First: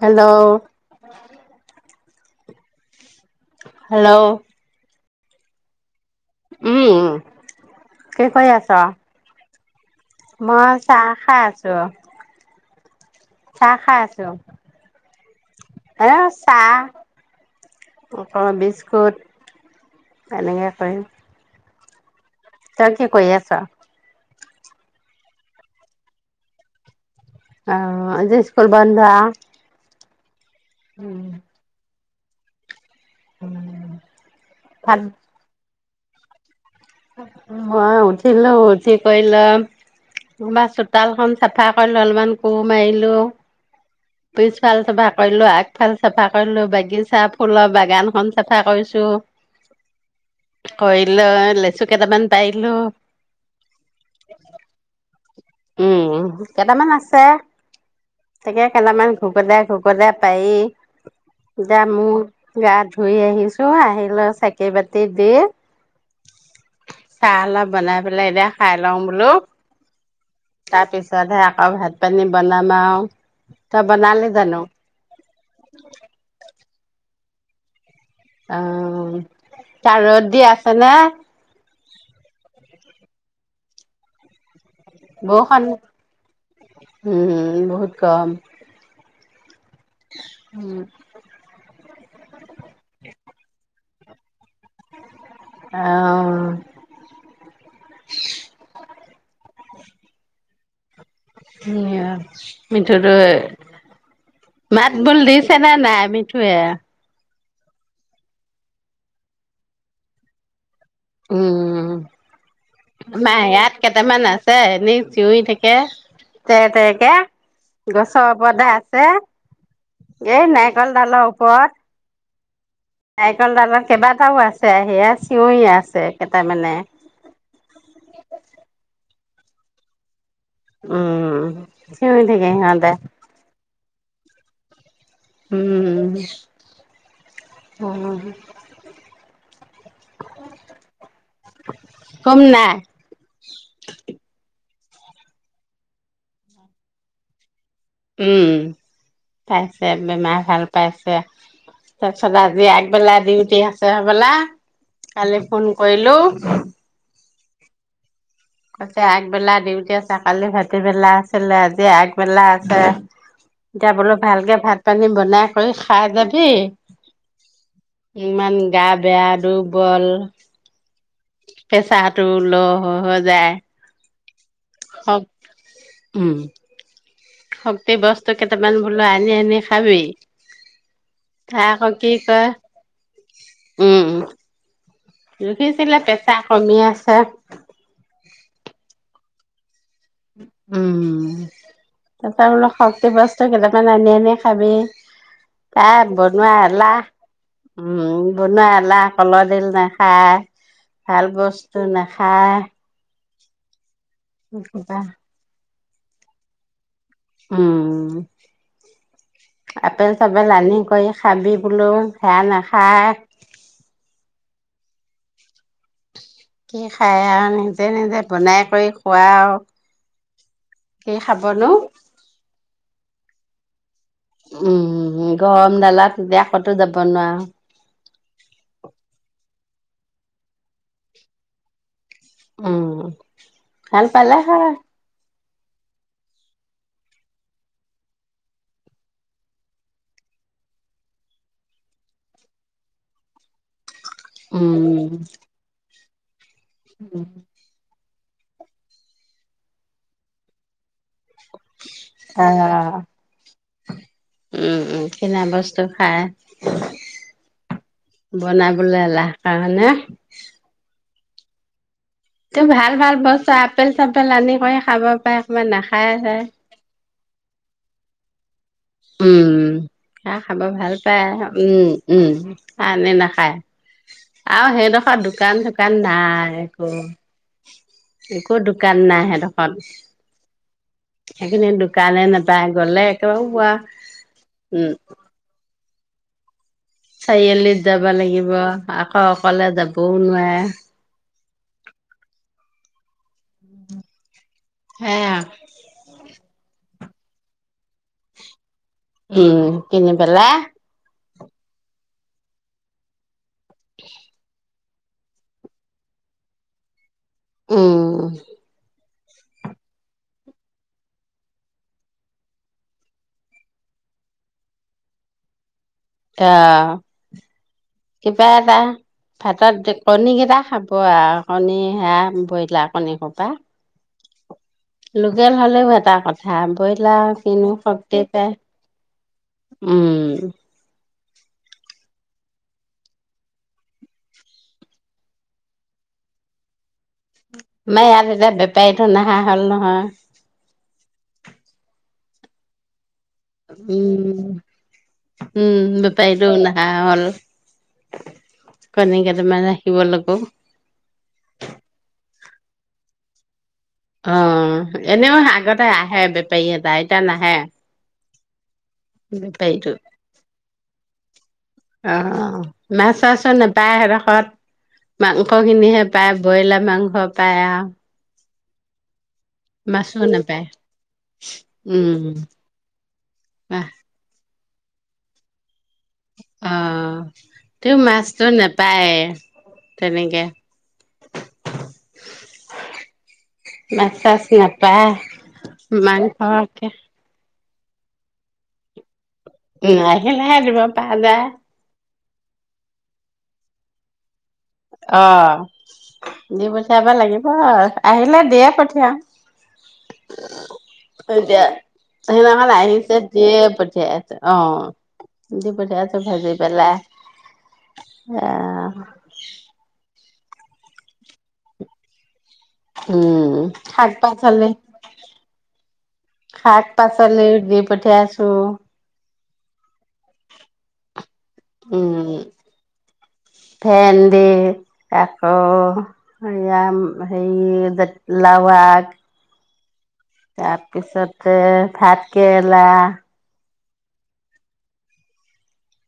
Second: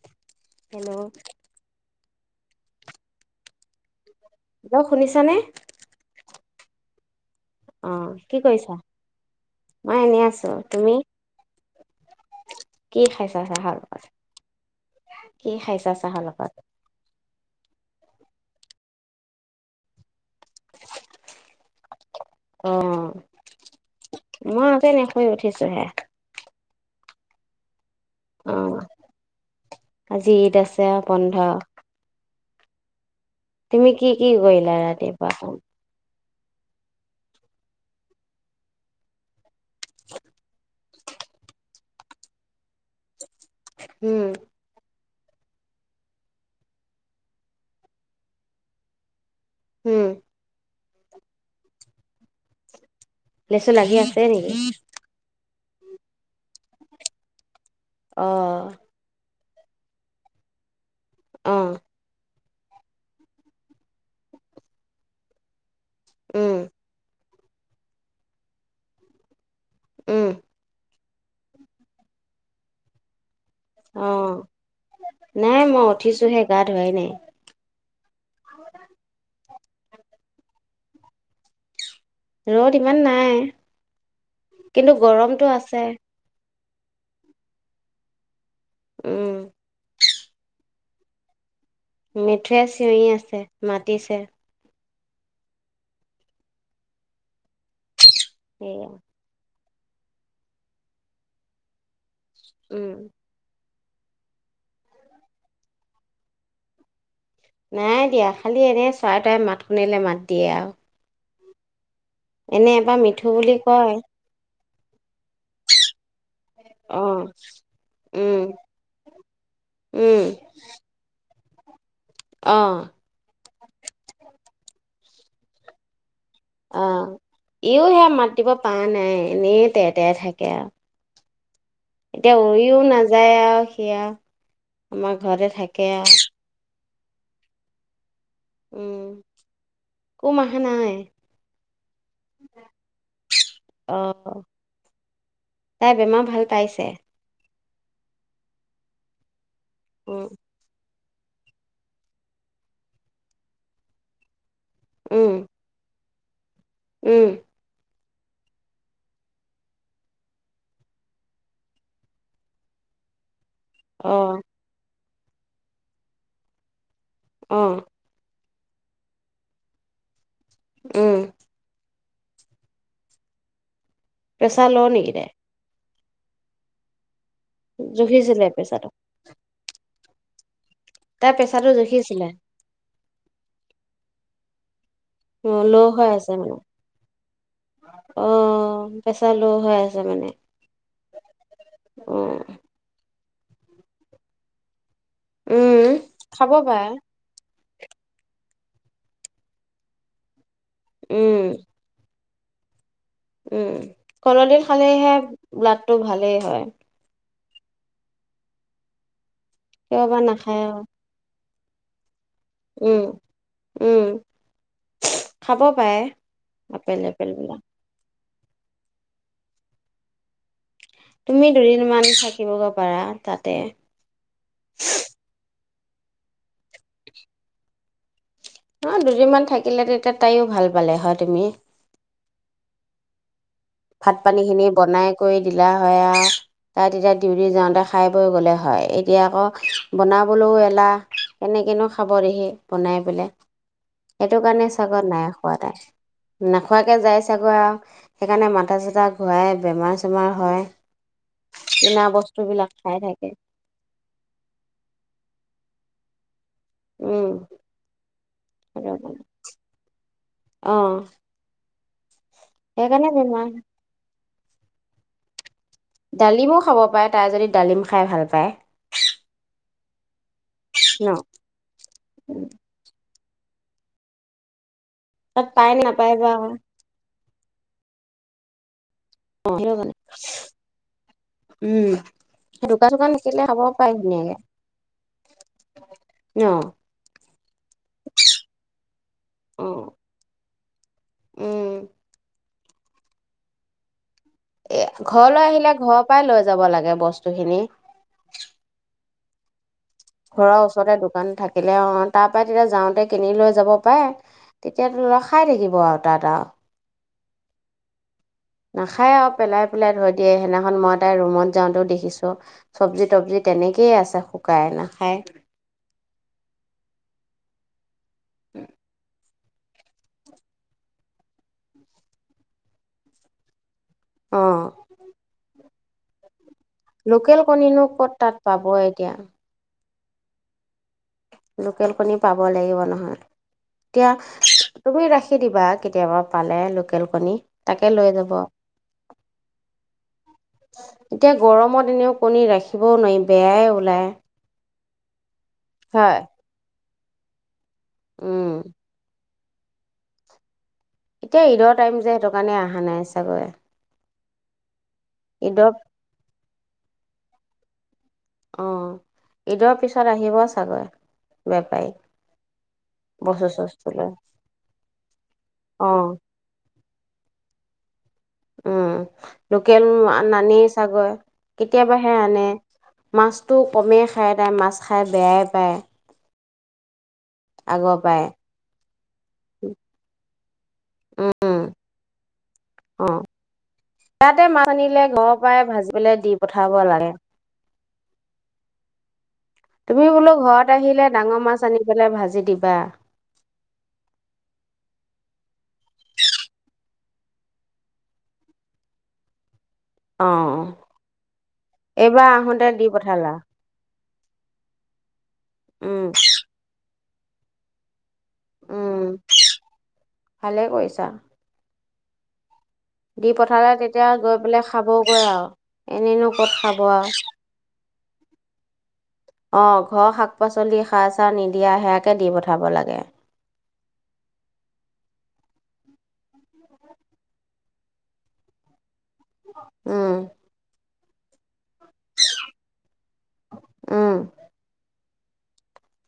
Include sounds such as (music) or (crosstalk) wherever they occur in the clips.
(inaudible) Hello. Hello (inaudible) hello. ছানে। উম। অ' কি কৰি আছ কইছা। মই চাহ খাই আ দ। কি খাইছা চাহ লগত -কি খাইছা এ চাহ লগত। চাহ বিস্কুট এনেকে কৰি তই কি অ' কৰি আছ? মই (unintelligible) শুই উঠিছো হে। অ'। অ', আজি ইস্কুল অ' বন্ধ আ (unintelligible) ঈদ আছে বন্ধ। তুমি কি কি কৰিলা? ভাত ৰাতিপুৱা (unintelligible) মই উঠিলো উঠি কৰি লৈ অলপমান চোতালখন চাফা কৰিলো, অলপমান কোৰ মাৰিলো। উম, পিছফাল চাফা কৰিলো আগফাল চাফা কৰিলো, বাগিছা, ফুলৰ বাগানখন চাফা কৰিছো। উম। কয়ি লৈ লেছুক কেটামান পাইলো। লেচু লাগি আছে নেকি? উম কেটামান আছে। তাকে অ' কেটামান ভুগ কদাই ঘুকদাই পাই অ' দামু গা ধুই আহিছো, আহিলৈ চাকি বাতি দি উম। চাহ অলপ বনাই পেলাই এতিয়া খাই লওঁ বোলো। উম। তাৰ পিছতহে আকৌ ভাত পানী বনাম আও। অ', নাই মই উঠিছোহে গাত ধুৱাই নাই। অ। তা ৰ'দ দি আছে নে? ৰত ইমান নাই। কিন্তু গৰমতটো আছে। হম, হম, বহুত কম। উম। উম। মিঠোৱে চিঞৰি আছে মাতিছে। অ। সেয়া, (inaudible) (unintelligible) উম। মিঠুটো মাত বোল দিছে নে নাই মিঠুয়ে? নাই দিয়া। খালী এনে চৰাই-তৰাই মাত শুনিলে মাত দিয়ে আৰু। উম। এনে এবাৰ মিঠু আমাৰ বুলি ইয়াত কয়। (inaudible) চিঞৰি থাকে তে, তে, অ কে গছৰ উম ওপৰতে আছে, উম এই নাৰিকল ডালৰ ওপ ওপৰত অ ৰিকল দালত কেইবাটাও আছে, সেয়া চিঞৰি আছে। কেইটামানে অ', ইয়ো সেয়া মাতিব পাৰা নাই। এনেই তে তে থাকে আৰু উম। চিঞৰি এতিয়া থাকে উৰিও সিহঁতে নাযায় আৰু সেয়া আমাৰ ঘৰতে থাকে আৰু উম। উম, কোম আহা নাই, কম নাই অ। তাই বেমাৰ ভাল পাইছে? উম। পাইছে। উম বেমাৰ ভাল পাইছে। তে, তাৰপিছতে আজি আগবেলা ডিউটি আছে হ'বলা। উম কালি ফোন কৰিলোঁ। (inaudible) উম। কছে আগবেলা ডউটি আছে, কালি ভতিবেলা আছিলে, আজি আগবেলা আছে। অ যাবলৈ ভালকে ভাত তহঁতি বনাই কৰি খাই যাবি। অ' ইমান গা বেয়া, দুৰ্বল উম পেচাৰত টো লোৰ হৈ হৈ যায়। প্ৰেচাৰ লোৰ নেকি শক তাই? উম। শক্তি বস্তু জুখিছিলে কেইটামান প্ৰেছাৰটো বোলোঁ আনি আনি খাবি তাই প্ৰেছাৰটো খায় আক উঠি কি জুখিছিলে কয় উম অ', ল' জোখিছিলে হৈ আছে পেচা মানে কমি আছে। লো হয়ে উম তাপা অ', অলপ শক্তি পাইছে তই কেইটামান আনি আনি খাবি উম, তাই খাব বনুৱা পাৰে। এলাহ উম বনোৱা এলাহ কলহ দিল নেখাই ভাল উম, বস্তু নাস হা উম কলডিল খালেহে ব্লাড সেটো ভালেই হয় উম কিয় আপেল বা চাপেল নাখায় আনি আৰু কৰি খাবি হেল্ল হেয়া উম, নাখায় উম, খাব পাৰে কি আপেল খাই এপেল বিলাক। নিজে নিজে বনাই কৰি খোৱাই আৰু কি তুমি খাবনো দুদিনমান থাকিবগৈ পাৰা তাতে ডালাত বেয়া ক'তো যাব নোৱাৰোঁ। থাকিলেটো এতিয়া তাইয়ো ভাল পালে হয় তুমি। উম। ভাল ভাত পালে পানী খিনি হয় বনাই কৰি দিলা হয়। তাই তেতিয়া ডিউটি যাওঁতে খাই বৈ গ'লে হয়। এতিয়া আকৌ বনাবলৈও এলাহ কেনেকেনো খাব দেহি বনাই পেলাই। সেইটো কাৰণে চাগৈ উম নাই‌ খোৱা তাই। নেখোৱাকে যায় চাগৈ আৰু সেইকাৰে মান (unintelligible) ঘূৰাই, ‌বেমাৰ‌, চেমাৰ হয়। কিনা বস্তুবিলাক খাই অ', থাকে উম, উম, কিনা বস্তু (unintelligible) উম সেইটো বনাবলৈ কাৰণে এলাহ কাৰণে অ তুমি ভাল, সেইকাৰণে ভাল বেমাৰ বস্ত আপেল চাপেল পেলানী কৰি খাব পায়ে। ডালিমো খাব পাৰে তাই যদি ডালিম খাই ভাল পায়। উম। হেয়া খাব ভাল ন পায়। উম উম, খায় নে নাখায়? পাই। আৰু হে দখত তাত পাই নে দোকান-চোকান নাপায় বা নাই আকৌ একো। একো দো কান নাই সেই অ দোখৰত। সেইটো কাৰণে সেইখিনি উম দোকানে নাপায় দোকান গ'লে চোকান আকৌ। থাকিলে খাব পাই ধুনীয়াকে। ন? চাৰিআলিত যাবা লাগিব আকৌ অ অকলে যাবও নোৱাৰে। (inaudible) উম। এ, সেয়া ঘৰলৈ আহিলে ঘৰৰ পৰাই লৈ যাব লাগে বস্তু খিনি। উম। কিনি ঘৰৰ পেলাই ওচৰতে দোকান থাক। থিলে, অ তাৰ পৰা তেতিয়া যাওঁতে কিনি লৈ যাব পাৰে তে এতিয়াতোৰ খাই থাকিব, আৰু তাত আৰু। উম। নাখায় আৰু পেলাই পেলাই থৈ দিয়ে। সেইদিনাখন মই তাইৰ ৰুমত যাওঁতেও দেখিছোঁ, চব্জি-তব্জি তেনেকেইয়ে আছে শুকাই নাখায়। অ' কিবা এটা! ভাতত কণী কেইটা খাব আৰু কণী সেইয়া ব্ৰইলাৰ কণী সোপা অ' লোকেল হ'লেও এটা কথা ব্ৰইলাৰ লোকেল কিনো কণীনো ক'ত শক্তি তাত পায় পাব এতিয়া- উম- লোকেল কণী পাব লাগিব নহয়, এতিয়া তুমি ৰাখি দিবা কেতিয়াবা পালে লোকেল কণী তাকে লৈ আমাৰ যাব ইয়াত এতিয়া বেপাৰীটো নহা হ'ল নহয়। এতিয়া গৰমত এনেও কণী ৰাখিবও নোৱাৰিম। বেয়াই ওলায়- উম উম হয় বেপাৰী জন নাই - নহা হ'ল - উম- মানে ৰাখিব লাগিব- এতিয়া ঈদৰ টাইম যে সেইটো কাৰণে অহা নাই চাগৈ। অ' এনেও ঈদৰ আগতে আহে বেপাৰী এটা, এতিয়া নাহে। অ ঈদৰ পিছত আহিব চাগৈ বেপাৰী (inaudible) অ মাছ -চাছ বস্তু চস্তু নেপায় লৈ এইডোখৰত মাংসখিনি অ হে পাই বইলাৰ মাংস - (unintelligible) উম- তেল নানেই নাপায়। ছাগৈ তাই, কেতিয়াবাহে উম, আনে। মাছতো কমেইখাই তাই মাছ- খাই বেয়াই পায়। অ' সি আগৰ পৰাই মাছতো নেপাই তেনেকৈ। উম অ মাছ তাতে -চাছ মাছ আনিলে নেপাই। ঘৰৰ পৰাই ভাজি পেলাই দি মাংস পঠাব - লাগে উম, এদিন বোলো আহিলেহে ঘৰত দিব আহিলে পৰা যায়। ডাঙৰ মাছ আনিপেলাই ভাজি- দিবা- অ' দিপথাব লাগিব, আহিলে দিয়েই পথিয়াও। অ হয় দিয়া। এইবাৰ সেই আহোতে দিনাখন দি আহিছে পঠালা দিয়েই পথিয়াইছো। অ' দি উম পথাইছো ভাজি পেলাই। আহ উম ভালেই কৰিছা। দি উম পথালে শাক গৈ-পাই পাচলি খাবগৈ আউ। এনেদৰ পথিয়াইছো- অ' অ শাক-পাচলি সাৰ-চাৰ নিদিয়া সেয়াকেই উম দিপথাব লাগে। ভেন্দি, তাৰপিছত হৰি- জাতিলাও আগ উম (unintelligible) তাতে - ভাতকেৰেলা ও,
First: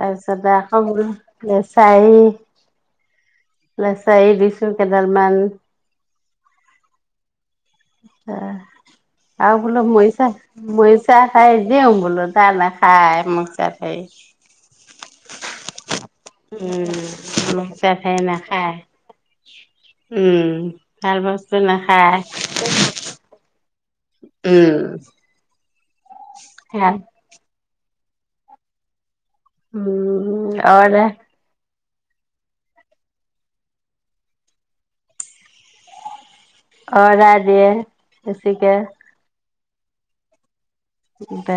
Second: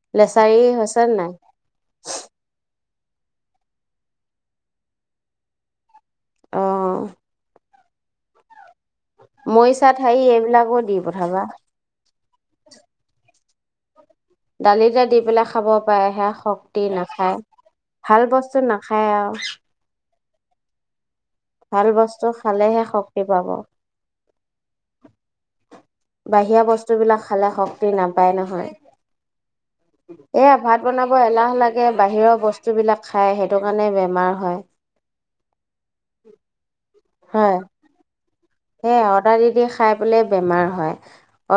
তাৰ পিছত দেখা হৈছে নে নাই মোৰলৈ লেচাৰি দিছো কেই ডাল মান। অ' অহ, আৰু বোলো ঠাৰি মৰিচা, এইবিলাকো দি মৰিচা পঠাবা খাই (unintelligible) তাই নাখাই মৰিচা ঠাৰি। দালিতে দি পেলায় খাব পাৰে, সেয়া শক্তি নাখায়, উম মৰিচা ঠাৰি ভাল বস্তু নাখায় আৰু। উম। ভাল বস্তু ভাল নাখায় বস্তু খালেহে শক্তি পাব। উম। বাহিৰা ভাল বস্তু বিলাক খালে শক তি নাপায় নহয়। উম এয়া ভাত অৰ্ডাৰ বনাব এলাহ লাগ সি বাহিৰৰ বস্তুবিলাক খায় সেইটোকাৰণে বেমাৰ হয়। অৰ্ডাৰ দিয়ে বেছিকে হেয়া অৰ্ডাৰ দি দি খাই পেলাই বেমাৰ হয়,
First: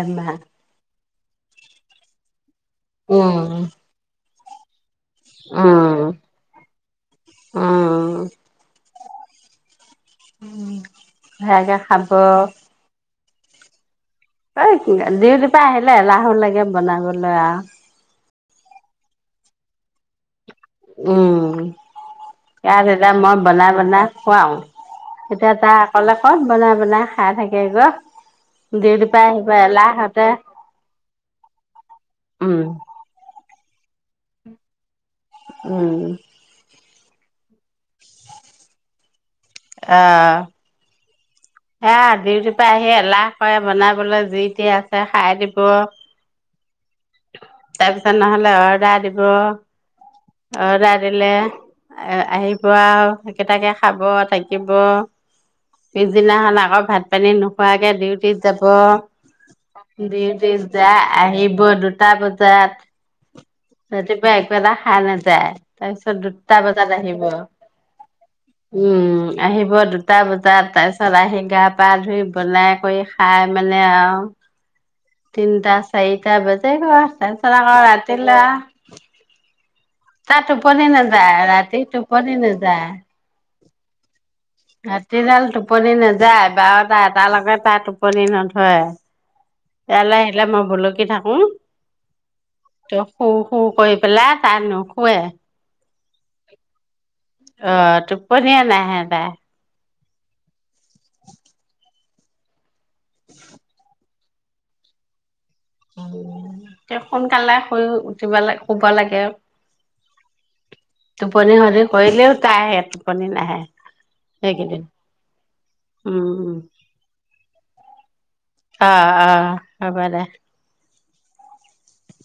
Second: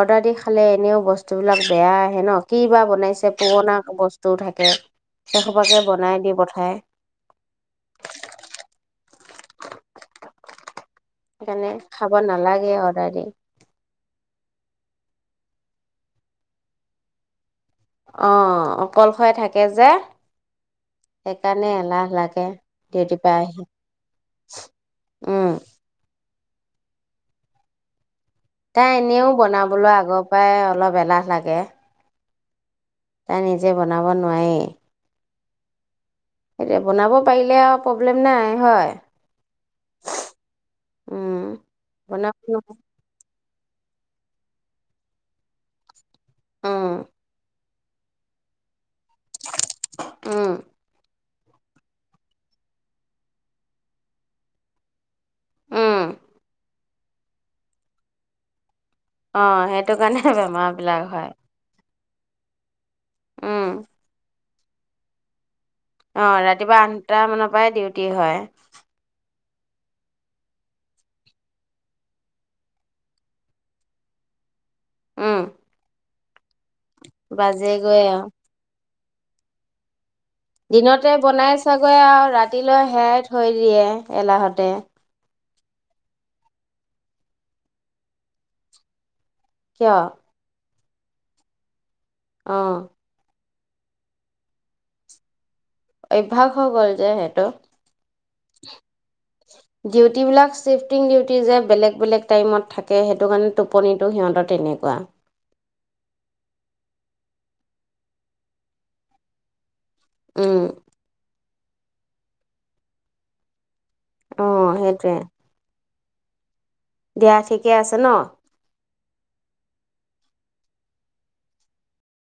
অৰ্ডাৰ দি খালে এনেও বস বস্তুবিলাক বেয়া আহে ন? কি বা বনাইছে উম পুৰণা বস টো থাকে। সেই খোপাকে উম বনাই দি পঠাই। উম উম সেইকাৰণে খাব নালাগে অৰ্ডাৰ দি। এহ ডিওটিৰ পৰা আহিলে এলাহু লাগে বনাবলৈ আৰু।। অ' অকলশৰে থাকে যে। উম সেইকাৰণে এলাহ লাগে ইয়াত এতিয়া ডিউটিৰ পৰা মই আহি বনাই বনাই খুৱাম উম, তেতিয়া তাই অকলে।। ক'ত বনাই বনাই খাই থাকিব। তাই এনেও বনাবলৈ আগৰ পৰাই অলপ এলাহ লাগে। উম, তাই নিজে বনাব নোৱাৰেই। উম, এতিয়া বনাব পাৰিলে আৰু প্ৰব্লেম নাই হয়। অহ, উম, হে বনাব ডিউটিৰ পৰা আহি এলাহ কৰে বনাব বনাবলে যি টি আছে খাই দিব উম তাৰ পিছত নহলে অৰ্ডাৰ দিব উম, অৰ্ডাৰ দিলে এ আহিব আৰু একেইটাকে খাব থাকিব। উম। শেষ ভাত পানী নোখোৱাকে ডিউটিত যাব অ', সেইটো কাৰণে ডিউটিত বেমাৰ যাই বিলাক হয়। আহিব দুটা, দুটা বজাত, উম, ৰাতিপুৱায় খাই নাযায়। তাৰ পিছত অ', দুটা ৰাতিপুৱা বজাত আঠটা আহিব মানৰ পৰাই ডিউটি হয়। উম আহিব দুটা বজাত তাৰ পিছত আহি গা পা ধুই বনাই কৰি খাই মানে আৰু উম, তিনিটা চাৰি তাৰ পিছত, (inaudible) তাৰ পিছত আকৌ বাজেগৈ ৰাতি আৰু। লা দিনতে নাযায় বনাই ৰাতি চাগৈ আৰু টোপনি নাযায় ৰাতিলৈ হেৰাই থৈ দিয়ে এলাহতে ৰাতিডাল টোপনি নেযায় বাৰোটা এটালকে তাৰ টোপনি নধৰে (inaudible) কিয়? (inaudible) থাকো অ', তই শু? শু কৰি পেলে তায় নুশুয়ে, এভাগ হৈ গল! যে সেইটো। অ' টোপনীয়ে নাহে তাৰ ডিউটিবিলাক চিফ্টিং ডিউটি যে বেলেগ বেলেগ টাইমত থাকে। তাকে সেইটো কাৰণে টোপনি, টো সিহঁতৰ তেনেকুৱা তে সোনকালে শুই উঠিব লাগ শুব লাগে উম! টোপনি ক্ষতি কৰিলেও তাইৰ টোপনি নাহে অ এইকেইদিন সেইটোৱে উম উম দিয়া ঠিকে আছে ন! আ আ হ'ব দে,